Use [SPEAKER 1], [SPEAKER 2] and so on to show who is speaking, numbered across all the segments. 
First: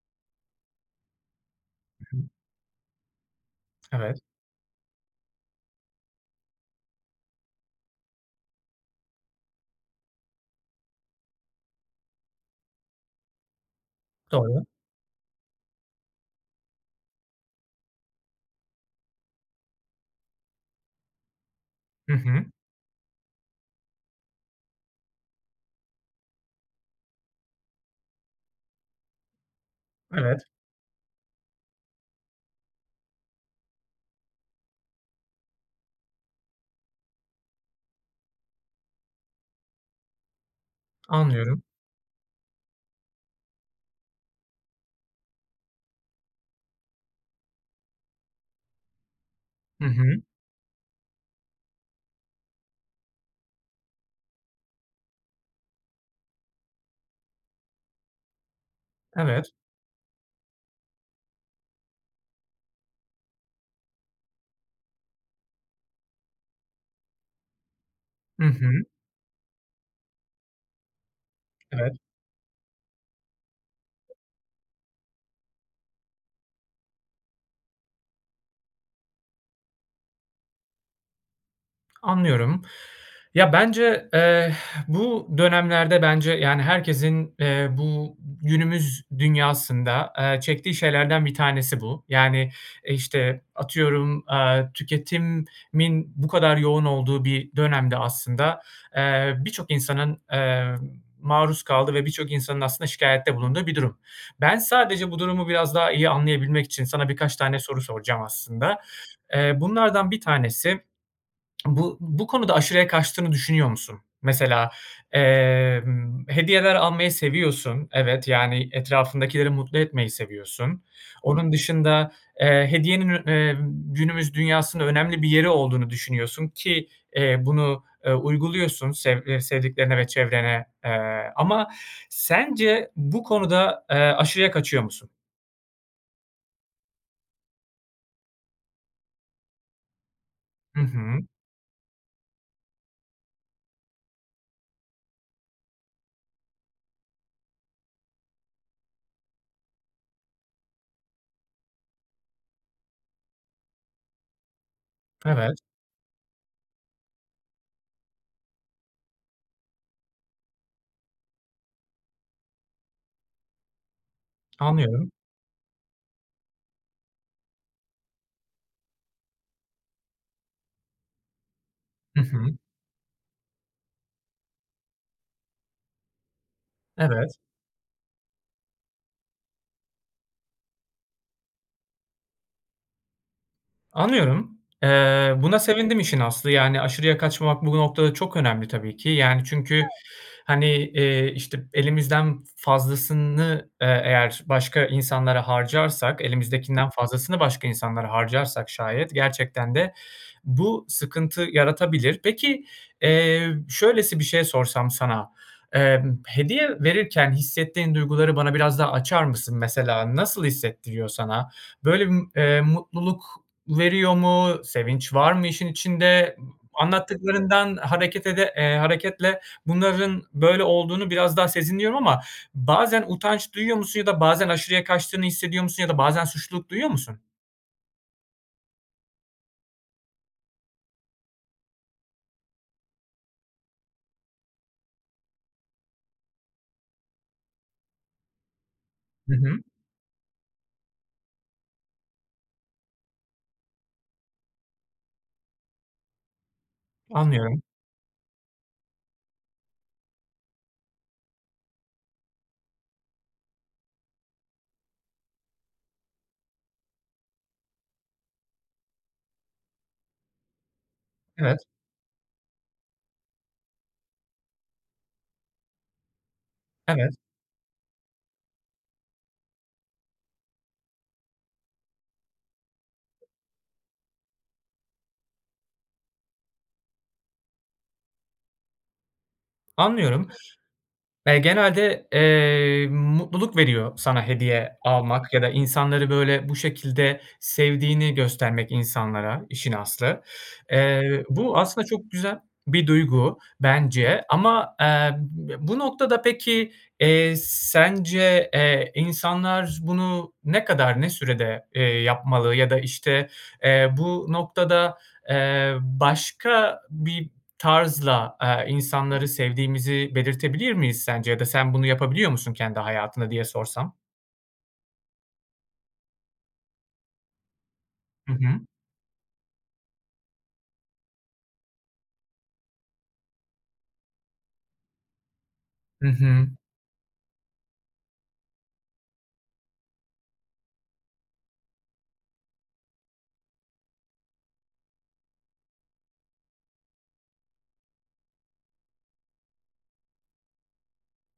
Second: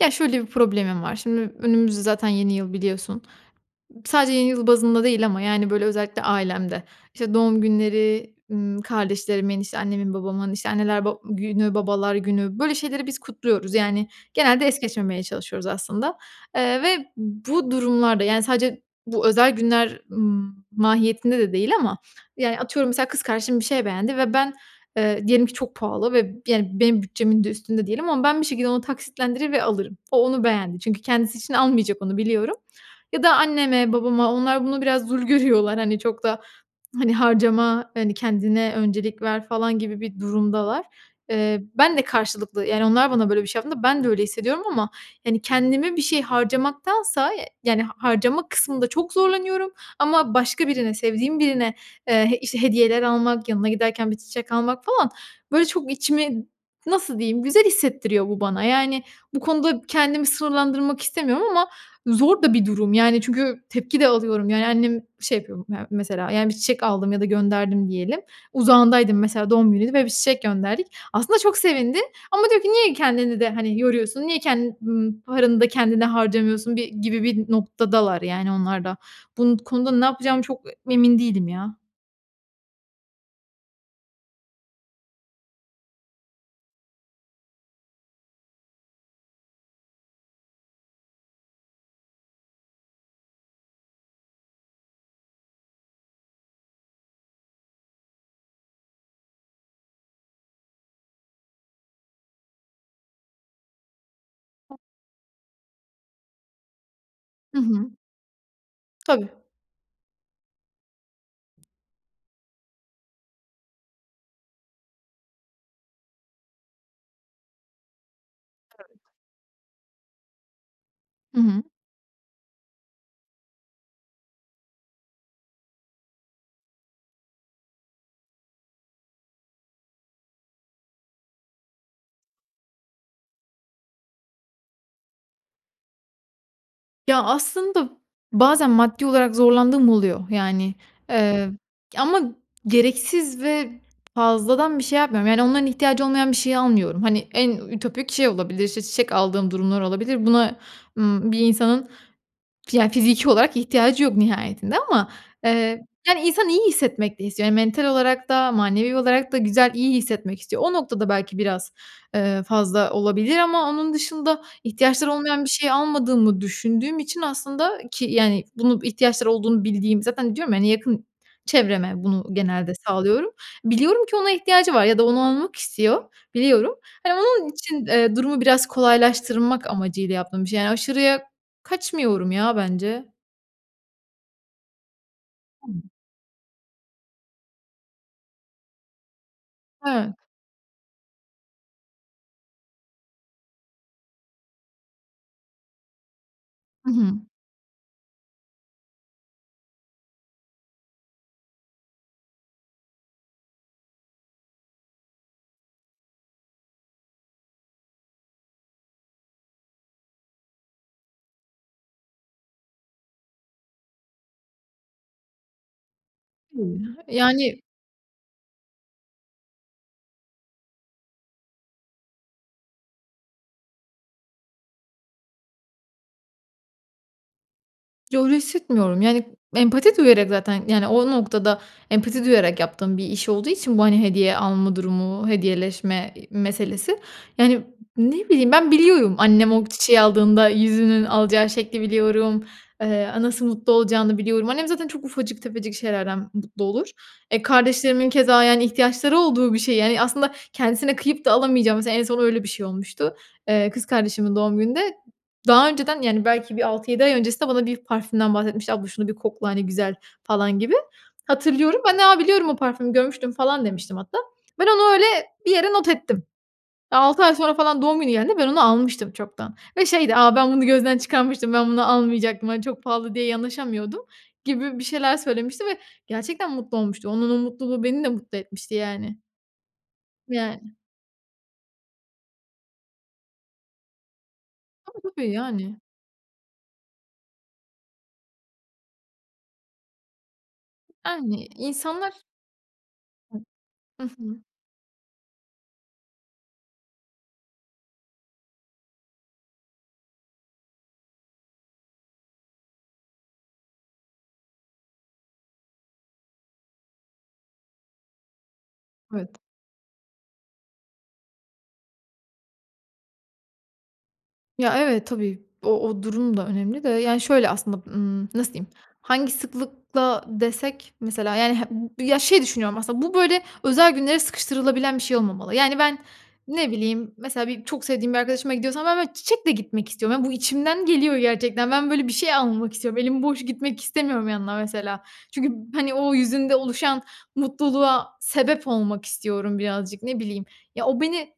[SPEAKER 1] Ya şöyle bir problemim var. Şimdi, önümüz zaten yeni yıl biliyorsun.
[SPEAKER 2] Evet.
[SPEAKER 1] Sadece yeni yıl bazında değil ama, yani, böyle özellikle ailemde, işte, doğum günleri, ımm, kardeşlerimin, işte, annemin babamın, işte, anneler ba günü, babalar günü böyle şeyleri biz kutluyoruz, yani. Genelde
[SPEAKER 2] Doğru.
[SPEAKER 1] es geçmemeye çalışıyoruz aslında, eee, ve bu durumlarda, yani, sadece bu özel günler m mahiyetinde de değil ama,
[SPEAKER 2] Hı hı.
[SPEAKER 1] yani, atıyorum mesela kız kardeşim bir şey beğendi ve ben, ııı, diyelim ki çok pahalı ve, yani, benim bütçemin de üstünde diyelim ama ben bir şekilde onu taksitlendirir ve alırım. O
[SPEAKER 2] Evet.
[SPEAKER 1] onu beğendi, çünkü kendisi için almayacak onu biliyorum ya da anneme, babama, onlar bunu, biraz zül görüyorlar. Hani, çok da, hani, harcama, hani, kendine öncelik ver falan gibi bir durumdalar.
[SPEAKER 2] Anlıyorum.
[SPEAKER 1] Eee, ben de karşılıklı, yani, onlar bana böyle bir şey yaptığında, ben de öyle hissediyorum ama, hani, kendime bir şey harcamaktansa, eee, yani, harcama kısmında çok zorlanıyorum
[SPEAKER 2] Hı hı.
[SPEAKER 1] ama başka birine sevdiğim birine, eee, işte, hediyeler almak yanına giderken 1 çiçek almak falan böyle çok içimi nasıl diyeyim güzel hissettiriyor bu bana. Yani, bu
[SPEAKER 2] Evet.
[SPEAKER 1] konuda kendimi sınırlandırmak istemiyorum ama zor da bir durum, yani, çünkü tepki de alıyorum, yani, annem şey yapıyor ya mesela, yani, 1 çiçek aldım ya da gönderdim diyelim.
[SPEAKER 2] Hı hı.
[SPEAKER 1] Uzağındaydım mesela doğum günüydü ve 1 çiçek gönderdik. Aslında çok
[SPEAKER 2] Evet.
[SPEAKER 1] sevindi ama diyor ki "Niye kendini de, hani, yoruyorsun? Niye ken n paranı da kendine harcamıyorsun?" bir gibi bir noktadalar yani onlar da. Bu n konuda ne yapacağımı çok emin değilim ya.
[SPEAKER 2] Anlıyorum. Ya bence, eee, bu dönemlerde bence, yani, herkesin, eee, bu günümüz dünyasında, eee, çektiği şeylerden bir tanesi bu. Yani, eee, işte atıyorum, aaa, tüketimin bu kadar yoğun olduğu bir dönemde aslında, eee, birçok insanın, eee, maruz kaldığı ve birçok insanın aslında şikâyette bulunduğu bir durum. Ben sadece bu durumu biraz daha iyi anlayabilmek için sana birkaç tane
[SPEAKER 1] Hı
[SPEAKER 2] soru
[SPEAKER 1] hı.
[SPEAKER 2] soracağım aslında.
[SPEAKER 1] Tabii.
[SPEAKER 2] Eee, bunlardan bir tanesi, bu bu konuda aşırıya kaçtığını düşünüyor musun? Mesela, emm, hediyeler almayı seviyorsun evet, yani,
[SPEAKER 1] [unintelligible]
[SPEAKER 2] etrafındakileri mutlu etmeyi seviyorsun.
[SPEAKER 1] Hı
[SPEAKER 2] Onun
[SPEAKER 1] hı.
[SPEAKER 2] dışında, eee, hediyenin ün emm, günümüz dünyasının önemli bir yeri olduğunu düşünüyorsun ki, eee, bunu, ııı, uyguluyorsun sev, ııı, sevdiklerine ve çevrene, eee, ama sence bu konuda, eee, aşırıya kaçıyor musun?
[SPEAKER 1] Ya, aslında bazen maddi olarak zorlandığım oluyor. Yani,
[SPEAKER 2] Hı hı.
[SPEAKER 1] eee, ama gereksiz ve fazladan bir şey yapmıyorum. Yani, onların ihtiyacı olmayan bir şeyi almıyorum. Hani, en ütopik şey olabilir, işte, çiçek aldığım durumlar olabilir. Buna, ımm, bir insanın ya fiziki olarak ihtiyacı yok nihayetinde ama,
[SPEAKER 2] Evet.
[SPEAKER 1] eee, hani, insan iyi hissetmek de istiyor. Yani, mental olarak da manevi olarak da güzel, iyi hissetmek istiyor. O noktada belki biraz, ııı, fazla olabilir ama onun dışında
[SPEAKER 2] Anlıyorum.
[SPEAKER 1] ihtiyaçları olmayan bir şey almadığımı düşündüğüm için aslında ki yani, bunu ihtiyaçları olduğunu bildiğim zaten diyorum ya hani, yakın çevreme
[SPEAKER 2] Hı
[SPEAKER 1] bunu
[SPEAKER 2] hı.
[SPEAKER 1] genelde sağlıyorum. Biliyorum ki ona ihtiyacı var ya da onu almak istiyor, biliyorum. Hani,
[SPEAKER 2] Evet.
[SPEAKER 1] onun için, eee, durumu biraz kolaylaştırmak amacıyla yaptığım bir şey. Yani, aşırıya kaçmıyorum ya bence.
[SPEAKER 2] Anlıyorum. Eee, buna
[SPEAKER 1] [unintelligible]
[SPEAKER 2] sevindim işin aslı. Yani, aşırıya kaçmamak bu noktada çok önemli tabii ki. Yani çünkü
[SPEAKER 1] Evet.
[SPEAKER 2] hani, eee, işte, elimizden fazlasını, eee, eğer başka insanlara harcarsak, elimizdekinden
[SPEAKER 1] Hı hı.
[SPEAKER 2] fazlasını başka insanlara harcarsak şayet gerçekten de bu sıkıntı yaratabilir. Peki, eee, şöylesi bir şey sorsam sana, ımm, hediye verirken hissettiğin duyguları bana biraz daha açar mısın mesela? Nasıl hissettiriyor sana? Böyle bir, eee, mutluluk veriyor mu? Sevinç var mı işin içinde? A
[SPEAKER 1] [unintelligible] Yani.
[SPEAKER 2] anlattıklarından hareket ede eee, hareketle bunların böyle olduğunu biraz daha sezinliyorum ama bazen utanç duyuyor musun ya da bazen aşırıya kaçtığını hissediyor musun ya da bazen suçluluk duyuyor musun?
[SPEAKER 1] Yo, öyle hissetmiyorum. Yani empati duyarak zaten, yani, o noktada empati duyarak yaptığım bir iş olduğu için bu, hani, hediye alma durumu, hediyeleşme i meselesi. Yani, ne bileyim ben, biliyorum.
[SPEAKER 2] Hı
[SPEAKER 1] Annem
[SPEAKER 2] hı.
[SPEAKER 1] o çiçeği aldığında yüzünün alacağı şekli biliyorum. Iıı, a nasıl mutlu olacağını biliyorum. Annem zaten çok ufacık tefecik şeylerden mutlu olur. Eee,
[SPEAKER 2] Anlıyorum.
[SPEAKER 1] kardeşlerimin keza, yani, ihtiyaçları olduğu bir şey, yani, aslında kendisine kıyıp da alamayacağı, mesela, en son öyle bir şey olmuştu. Eee, kız kardeşimin doğum gününde daha önceden, yani, belki bir 6-7 ay öncesinde bana bir parfümden bahsetmişti. "Abla şunu bir kokla, hani, güzel," falan gibi.
[SPEAKER 2] Evet.
[SPEAKER 1] Hatırlıyorum. Ben de, "Aaa, biliyorum, o parfümü görmüştüm," falan demiştim hatta. Ben onu öyle bir yere not ettim.
[SPEAKER 2] Evet.
[SPEAKER 1] 6 ay sonra falan doğum günü geldiğinde ben onu almıştım çoktan ve şeydi, "Aaa, ben bunu gözden çıkarmıştım, ben bunu almayacaktım, hani, çok pahalı diye yanaşamıyordum," gibi bir şeyler söylemişti ve gerçekten mutlu olmuştu. Onun o mutluluğu beni de mutlu etmişti yani.
[SPEAKER 2] Anlıyorum.
[SPEAKER 1] Yani.
[SPEAKER 2] Eee, genelde, eee, mutluluk veriyor sana hediye
[SPEAKER 1] Tabii, tabii,
[SPEAKER 2] almak ya da
[SPEAKER 1] yani.
[SPEAKER 2] insanları böyle bu şekilde sevdiğini göstermek insanlara işin aslı. Eee,
[SPEAKER 1] Yani.
[SPEAKER 2] bu aslında çok
[SPEAKER 1] İnsanlar
[SPEAKER 2] güzel bir duygu
[SPEAKER 1] Hı
[SPEAKER 2] bence
[SPEAKER 1] hı.
[SPEAKER 2] ama, eee, ya, bu noktada peki, eee, sence, eee, insanlar bunu ne kadar ne sürede, eee, yapmalı ya da, işte, eee, bu noktada, eee, başka bir tarzla, aaa, insanları
[SPEAKER 1] Evet.
[SPEAKER 2] sevdiğimizi belirtebilir miyiz sence ya da sen bunu yapabiliyor musun kendi hayatına diye sorsam?
[SPEAKER 1] Ya, evet, tabii, o o durum da önemli de, yani, şöyle aslında, ımm,
[SPEAKER 2] Hı
[SPEAKER 1] nasıl
[SPEAKER 2] hı.
[SPEAKER 1] diyeyim, hangi sıklıkla desek mesela, yani, [unintelligible] ya, şey düşünüyorum aslında bu böyle özel günlere sıkıştırılabilen bir şey olmamalı. Yani ben,
[SPEAKER 2] Hı hı.
[SPEAKER 1] ne bileyim, mesela bir çok sevdiğim bir arkadaşıma gidiyorsam ben ben çiçekle gitmek istiyorum. Yani bu içimden geliyor gerçekten. Ben böyle bir şey almak istiyorum. Elim boş gitmek istemiyorum yanına mesela. Çünkü, hani, o yüzünde oluşan mutluluğa sebep olmak istiyorum birazcık, ne bileyim, ya, o beni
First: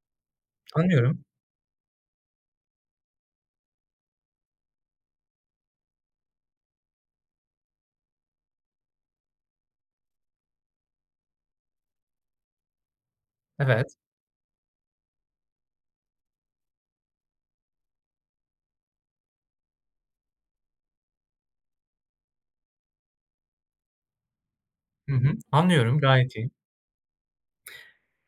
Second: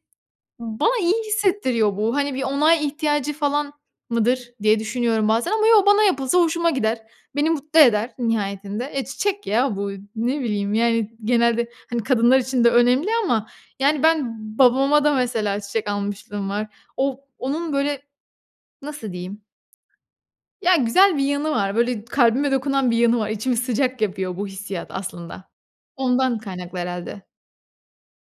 [SPEAKER 1] bana iyi
[SPEAKER 2] Anlıyorum.
[SPEAKER 1] hissettiriyor bu. Hani, bir onay ihtiyacı falan mıdır diye düşünüyorum bazen ama yo, bana yapılsa hoşuma gider. Beni mutlu eder nihayetinde. Eee, çiçek ya bu y ne bileyim, yani, genelde, hani, kadınlar için de önemli ama,
[SPEAKER 2] Evet.
[SPEAKER 1] yani, ben babama da mesela çiçek almışlığım var. O onun böyle nasıl diyeyim? Ya, güzel bir yanı var. Böyle kalbime dokunan bir yanı var. İçimi sıcak yapıyor bu hissiyat
[SPEAKER 2] Hı hı.
[SPEAKER 1] aslında.
[SPEAKER 2] Anlıyorum, gayet
[SPEAKER 1] Ondan
[SPEAKER 2] iyi.
[SPEAKER 1] kaynaklı herhâlde.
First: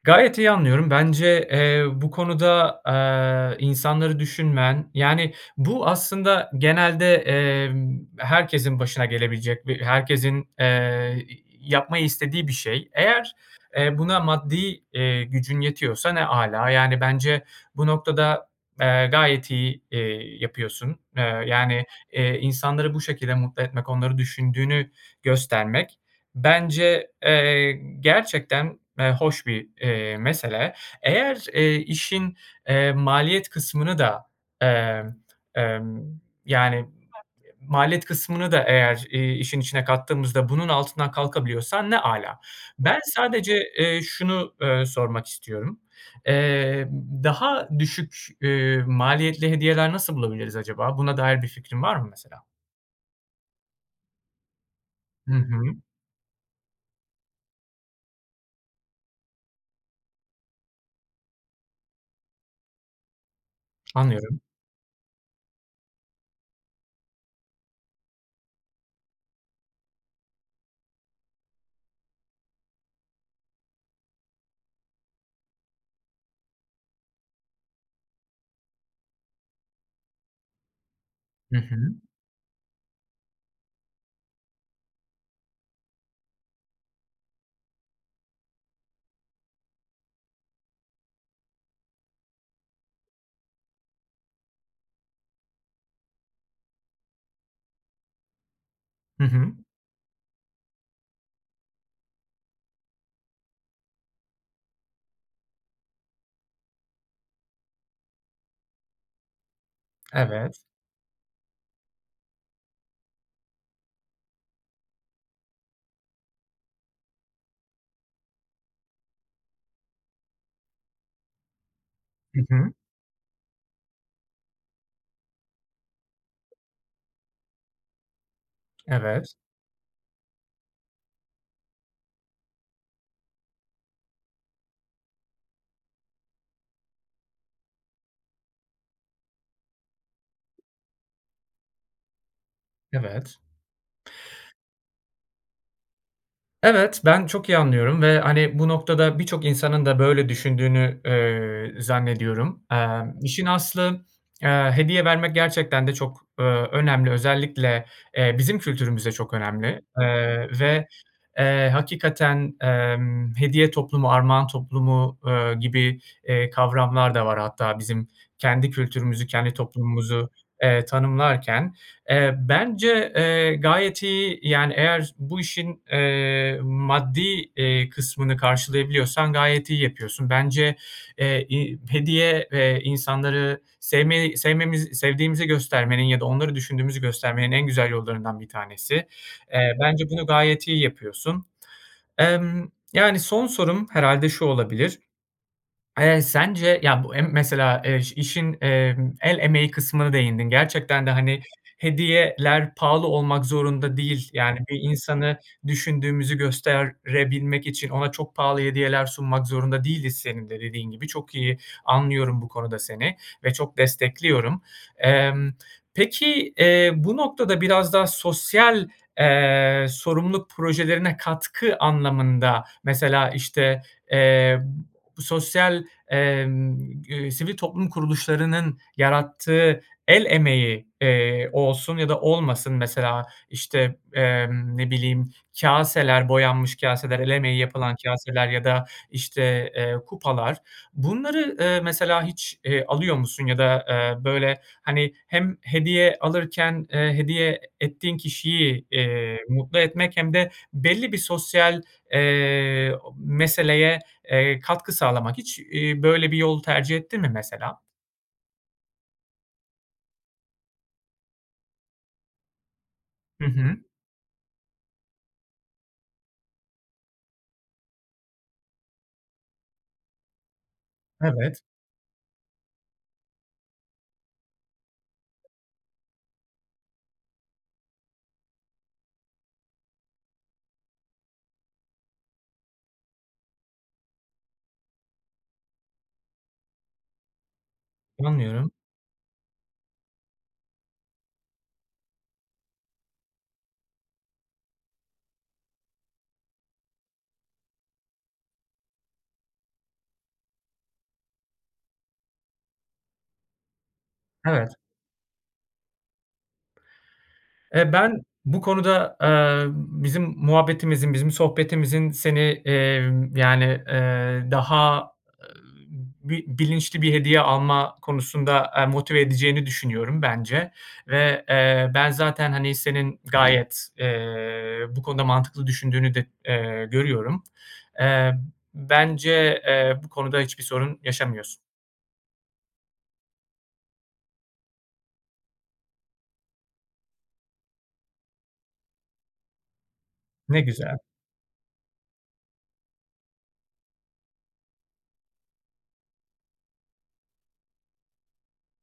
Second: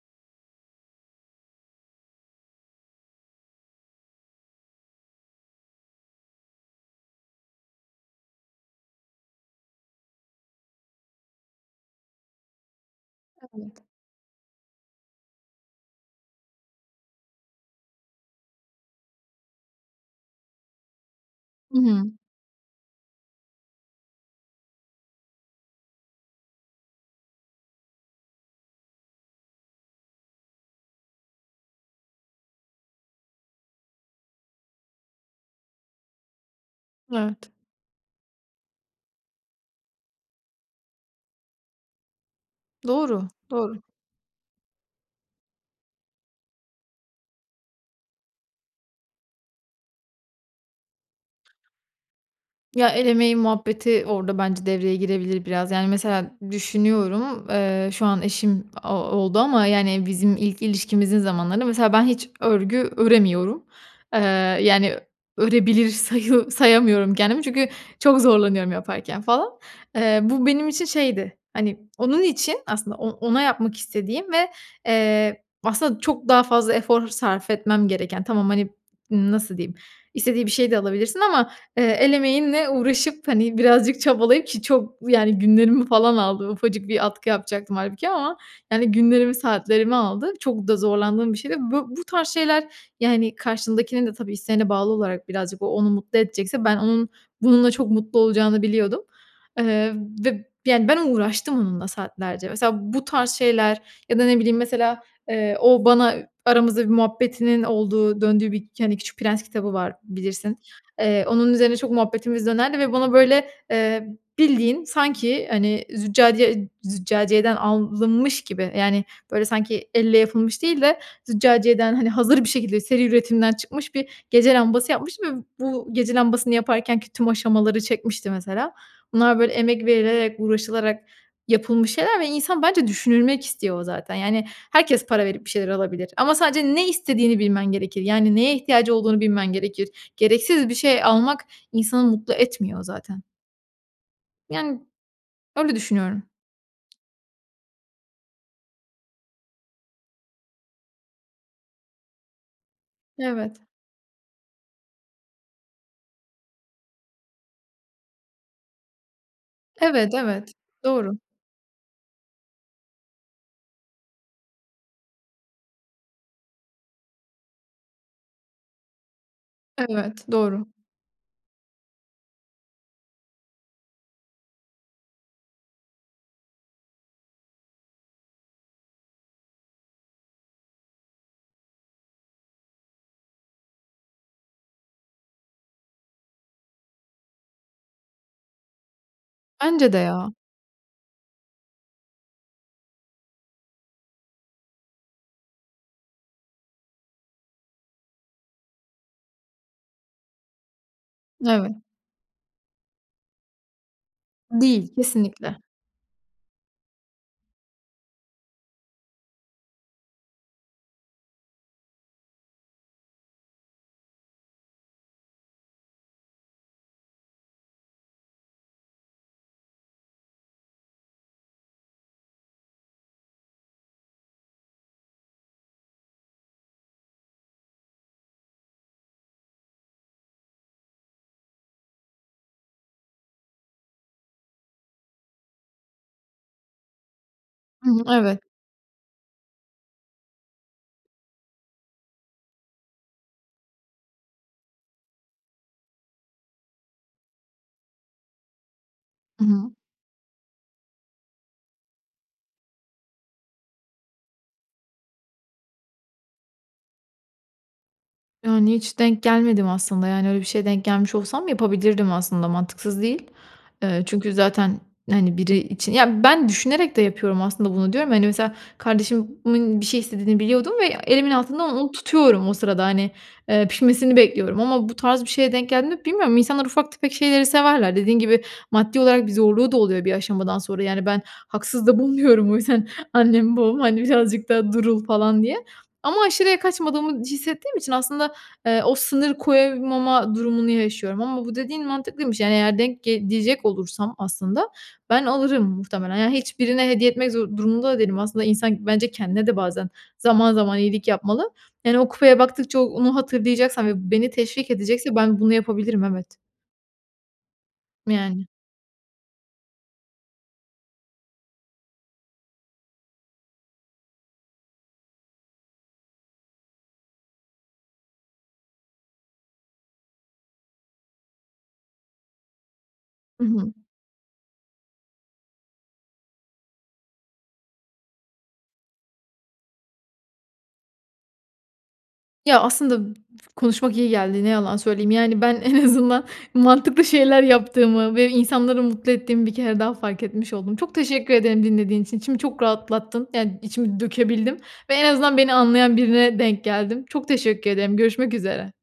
[SPEAKER 2] Gayet iyi anlıyorum. Bence, eee, bu konuda, aaa, insanları düşünmen, yani, bu aslında genelde, emm, herkesin başına gelebilecek ve herkesin, eee, y y yapmayı istediği bir şey. Eğer,
[SPEAKER 1] Evet.
[SPEAKER 2] eee, buna maddi, eee, gücün yetiyorsa ne âlâ. Yani bence bu noktada, eee, gayet iyi, eee, yapıyorsun. Eee,
[SPEAKER 1] Hı
[SPEAKER 2] yani,
[SPEAKER 1] hı.
[SPEAKER 2] eee, insanları bu şekilde mutlu etmek, onları düşündüğünü göstermek bence, eee, gerçekten, eee, hoş bir, eee, mesele. Eğer, eee, işin, eee, maliyet kısmını da, emm, emm, yani
[SPEAKER 1] Evet.
[SPEAKER 2] maliyet kısmını da eğer, eee, işin içine kattığımızda bunun altından kalkabiliyorsan ne âlâ. Ben
[SPEAKER 1] Doğru,
[SPEAKER 2] sadece,
[SPEAKER 1] doğru.
[SPEAKER 2] eee, şunu, ııı, sormak istiyorum. Eee, ımm, daha düşük, eee, maliyetli hediyeler nasıl bulabiliriz acaba? Buna dair bir fikrin var mı mesela?
[SPEAKER 1] Ya, el emeği muhabbeti orada bence devreye
[SPEAKER 2] Hı
[SPEAKER 1] girebilir biraz.
[SPEAKER 2] hı.
[SPEAKER 1] Yani, mesela düşünüyorum, eee, şu an eşim a oldu ama yani bizim ilk ilişkimizin zamanlarında mesela ben hiç örgü öremiyorum. Eee,
[SPEAKER 2] Anlıyorum.
[SPEAKER 1] yani örebilir sayı sayamıyorum kendimi çünkü çok zorlanıyorum yaparken falan. Eee, bu benim için şeydi, hani, onun için aslında o ona yapmak istediğim ve, eee, aslında çok daha fazla efor sarf etmem gereken tamam, hani, ımm, nasıl diyeyim? İstediği bir şey de alabilirsin ama,
[SPEAKER 2] Hı
[SPEAKER 1] eee,
[SPEAKER 2] hı.
[SPEAKER 1] el emeğinle uğraşıp, hani, birazcık çabalayıp ki çok yani günlerimi falan aldı. Ufacık bir atkı yapacaktım hâlbuki ama, yani, günlerimi, saatlerimi aldı. Çok da zorlandığım bir şeydi. Bu bu tarz şeyler, yani, karşındakinin de tabii, isteğine bağlı olarak birazcık, o onu mutlu edecekse ben onun bununla çok mutlu olacağını biliyordum.
[SPEAKER 2] Hı hı.
[SPEAKER 1] Eee, ve, yani, ben uğraştım onunla saatlerce. Mesela bu tarz şeyler ya da ne bileyim, mesela, eee, o bana aramızda bir muhabbetinin olduğu, döndüğü bir, k hani, Küçük Prens kitabı var, bilirsin.
[SPEAKER 2] Evet.
[SPEAKER 1] Eee, onun üzerine çok muhabbetimiz dönerdi ve bana böyle, eee, bildiğin sanki, hani, züccaciye züccaciyeden alınmış gibi, yani, böyle sanki elle yapılmış değil de züccaciyeden, hani,
[SPEAKER 2] Hı
[SPEAKER 1] hazır bir
[SPEAKER 2] hı.
[SPEAKER 1] şekilde seri üretimden çıkmış bir gece lambası yapmış ve bu gece lambasını yaparkenki tüm aşamaları çekmişti mesela.
[SPEAKER 2] Evet.
[SPEAKER 1] Bunlar böyle emek verilerek, uğraşılarak yapılmış şeyler ve insan bence düşünülmek istiyor zaten. Yani, herkes para verip bir şeyler alabilir ama sadece ne istediğini bilmen gerekir. Yani neye ihtiyacı olduğunu bilmen gerekir. Gereksiz bir şey almak insanı mutlu etmiyor zaten.
[SPEAKER 2] Evet.
[SPEAKER 1] Yani, öyle düşünüyorum.
[SPEAKER 2] Evet, ben çok iyi anlıyorum ve, hani, bu noktada birçok insanın da böyle düşündüğünü, eee, zannediyorum. Emm, işin
[SPEAKER 1] Evet.
[SPEAKER 2] aslı, eee, hediye vermek gerçekten de çok, ööö, önemli, özellikle, eee, bizim kültürümüzde çok â önemli.
[SPEAKER 1] Evet,
[SPEAKER 2] Eee,
[SPEAKER 1] evet.
[SPEAKER 2] ve,
[SPEAKER 1] Doğru.
[SPEAKER 2] eee, hakikaten, emm, hediye toplumu, armağan toplumu, eee, gibi, eee, kavramlar da var hatta bizim kendi kültürümüzü, kendi
[SPEAKER 1] Evet,
[SPEAKER 2] toplumumuzu,
[SPEAKER 1] doğru.
[SPEAKER 2] eee, tanımlarken. Eee, bence, eee, gayet iyi yani eğer bu işin, eee, maddi, eee, kısmını karşılayabiliyorsan gayet iyi yapıyorsun. Bence, eee, i hediye ve insanları sevmeyi sevmemiz sevdiğimizi göstermenin ya da onları düşündüğümüzü göstermenin en güzel yollarından bir tanesi. Eee,
[SPEAKER 1] Bence de
[SPEAKER 2] bence bunu
[SPEAKER 1] ya!
[SPEAKER 2] gayet iyi yapıyorsun. Emm, yani, son sorum herhâlde şu olabilir: Eee, sence, ya, bu em mesela, eş işin, emm, el emeği kısmına değindin. Gerçekten de, hani,
[SPEAKER 1] Evet.
[SPEAKER 2] hediyeler pahalı olmak zorunda değil. Yani bir
[SPEAKER 1] Değil.
[SPEAKER 2] insanı
[SPEAKER 1] Kesinlikle!
[SPEAKER 2] düşündüğümüzü gösterebilmek için ona çok pahalı hediyeler sunmak zorunda değiliz senin de dediğin gibi. Çok iyi anlıyorum bu konuda seni ve çok destekliyorum. Emm, peki, eee, bu noktada biraz daha sosyal, eee, sorumluluk projelerine katkı anlamında, mesela, işte, eee, sosyal, emm, gü eee, sivil toplum kuruluşlarının yarattığı el emeği, eee, olsun ya da olmasın mesela, işte, emm, ne bileyim kâseler, boyanmış kaseler, el emeği yapılan
[SPEAKER 1] Hıı. Evet.
[SPEAKER 2] kaseler ya da, işte, eee, kupalar. Bunları, eee, mesela hiç, eee, alıyor musun ya da, eee, böyle, hani, hem hediye alırken, eee, hediye e ettiğin kişiyi, eee,
[SPEAKER 1] Hı hı.
[SPEAKER 2] mutlu etmek hem de belli bir sosyal, eee, o meseleye, eee, katkı sağlamak; hiç, iii, böyle bir yol tercih ettin mi mesela?
[SPEAKER 1] Yani, hiç denk gelmedim aslında. Yani, öyle bir şeye denk gelmiş olsam yapabilirdim aslında mantıksız değil.
[SPEAKER 2] Hı hı.
[SPEAKER 1] Eee, çünkü zaten, hani, biri için Ya, ben düşünerek de yapıyorum aslında bunu diyorum. Hani, mesela kardeşimin bir şey istediğini biliyordum ve elimin
[SPEAKER 2] Evet.
[SPEAKER 1] altından onu tutuyorum, o sırada, hani. Eee, pişmesini bekliyorum ama bu tarz bir şeye denk geldiğimde bilmiyorum. İnsanlar ufak tefek şeyleri severler. Dediğin gibi, maddi olarak bir zorluğu da oluyor bir aşamadan sonra. Yani, ben haksız da bulmuyorum o yüzden annemle babamı, hani, birazcık da durul falan diye ama aşırıya kaçmadığımı hissettiğim için aslında,
[SPEAKER 2] Anlıyorum.
[SPEAKER 1] eee, o sınır koyamama durumunu yaşıyorum ama bu dediğin mantıklıymış yani eğer denk ge diyecek olursam aslında, ben alırım muhtemelen. Yani hiç birine hediye etmek zo durumunda da değilim. Aslında, insan bence kendine de bazen zaman zaman iyilik yapmalı. Yani, o kupaya baktıkça o onu hatırlayacaksam ve beni
[SPEAKER 2] Evet.
[SPEAKER 1] teşvik edecekse ben bunu yapabilirim, evet.
[SPEAKER 2] Eee, ben
[SPEAKER 1] Yani.
[SPEAKER 2] bu konuda, eee, bizim muhabbetimizin, bizim sohbetimizin seni, eee, yani, eee, daha bi bilinçli bir hediye alma konusunda, eee, motive edeceğini düşünüyorum. Bence ve, eee, ben zaten, hani, senin
[SPEAKER 1] Hı hı.
[SPEAKER 2] gayet, eee, bu konuda mantıklı düşündüğünü de, eee, görüyorum. Eee, bence, eee, bu konuda hiçbir sorun yaşamıyorsun.
[SPEAKER 1] Ya, aslında, konuşmak iyi geldi. Ne yalan söyleyeyim. Yani ben en azından mantıklı şeyler yaptığımı ve insanları mutlu ettiğimi bir kere daha fark etmiş
[SPEAKER 2] Ne
[SPEAKER 1] oldum. Çok
[SPEAKER 2] güzel.
[SPEAKER 1] teşekkür ederim dinlediğiniz için. İçimi çok rahatlattın. Yani içimi dökebildim ve en azından beni anlayan birine denk geldim. Çok teşekkür ederim. Görüşmek üzere.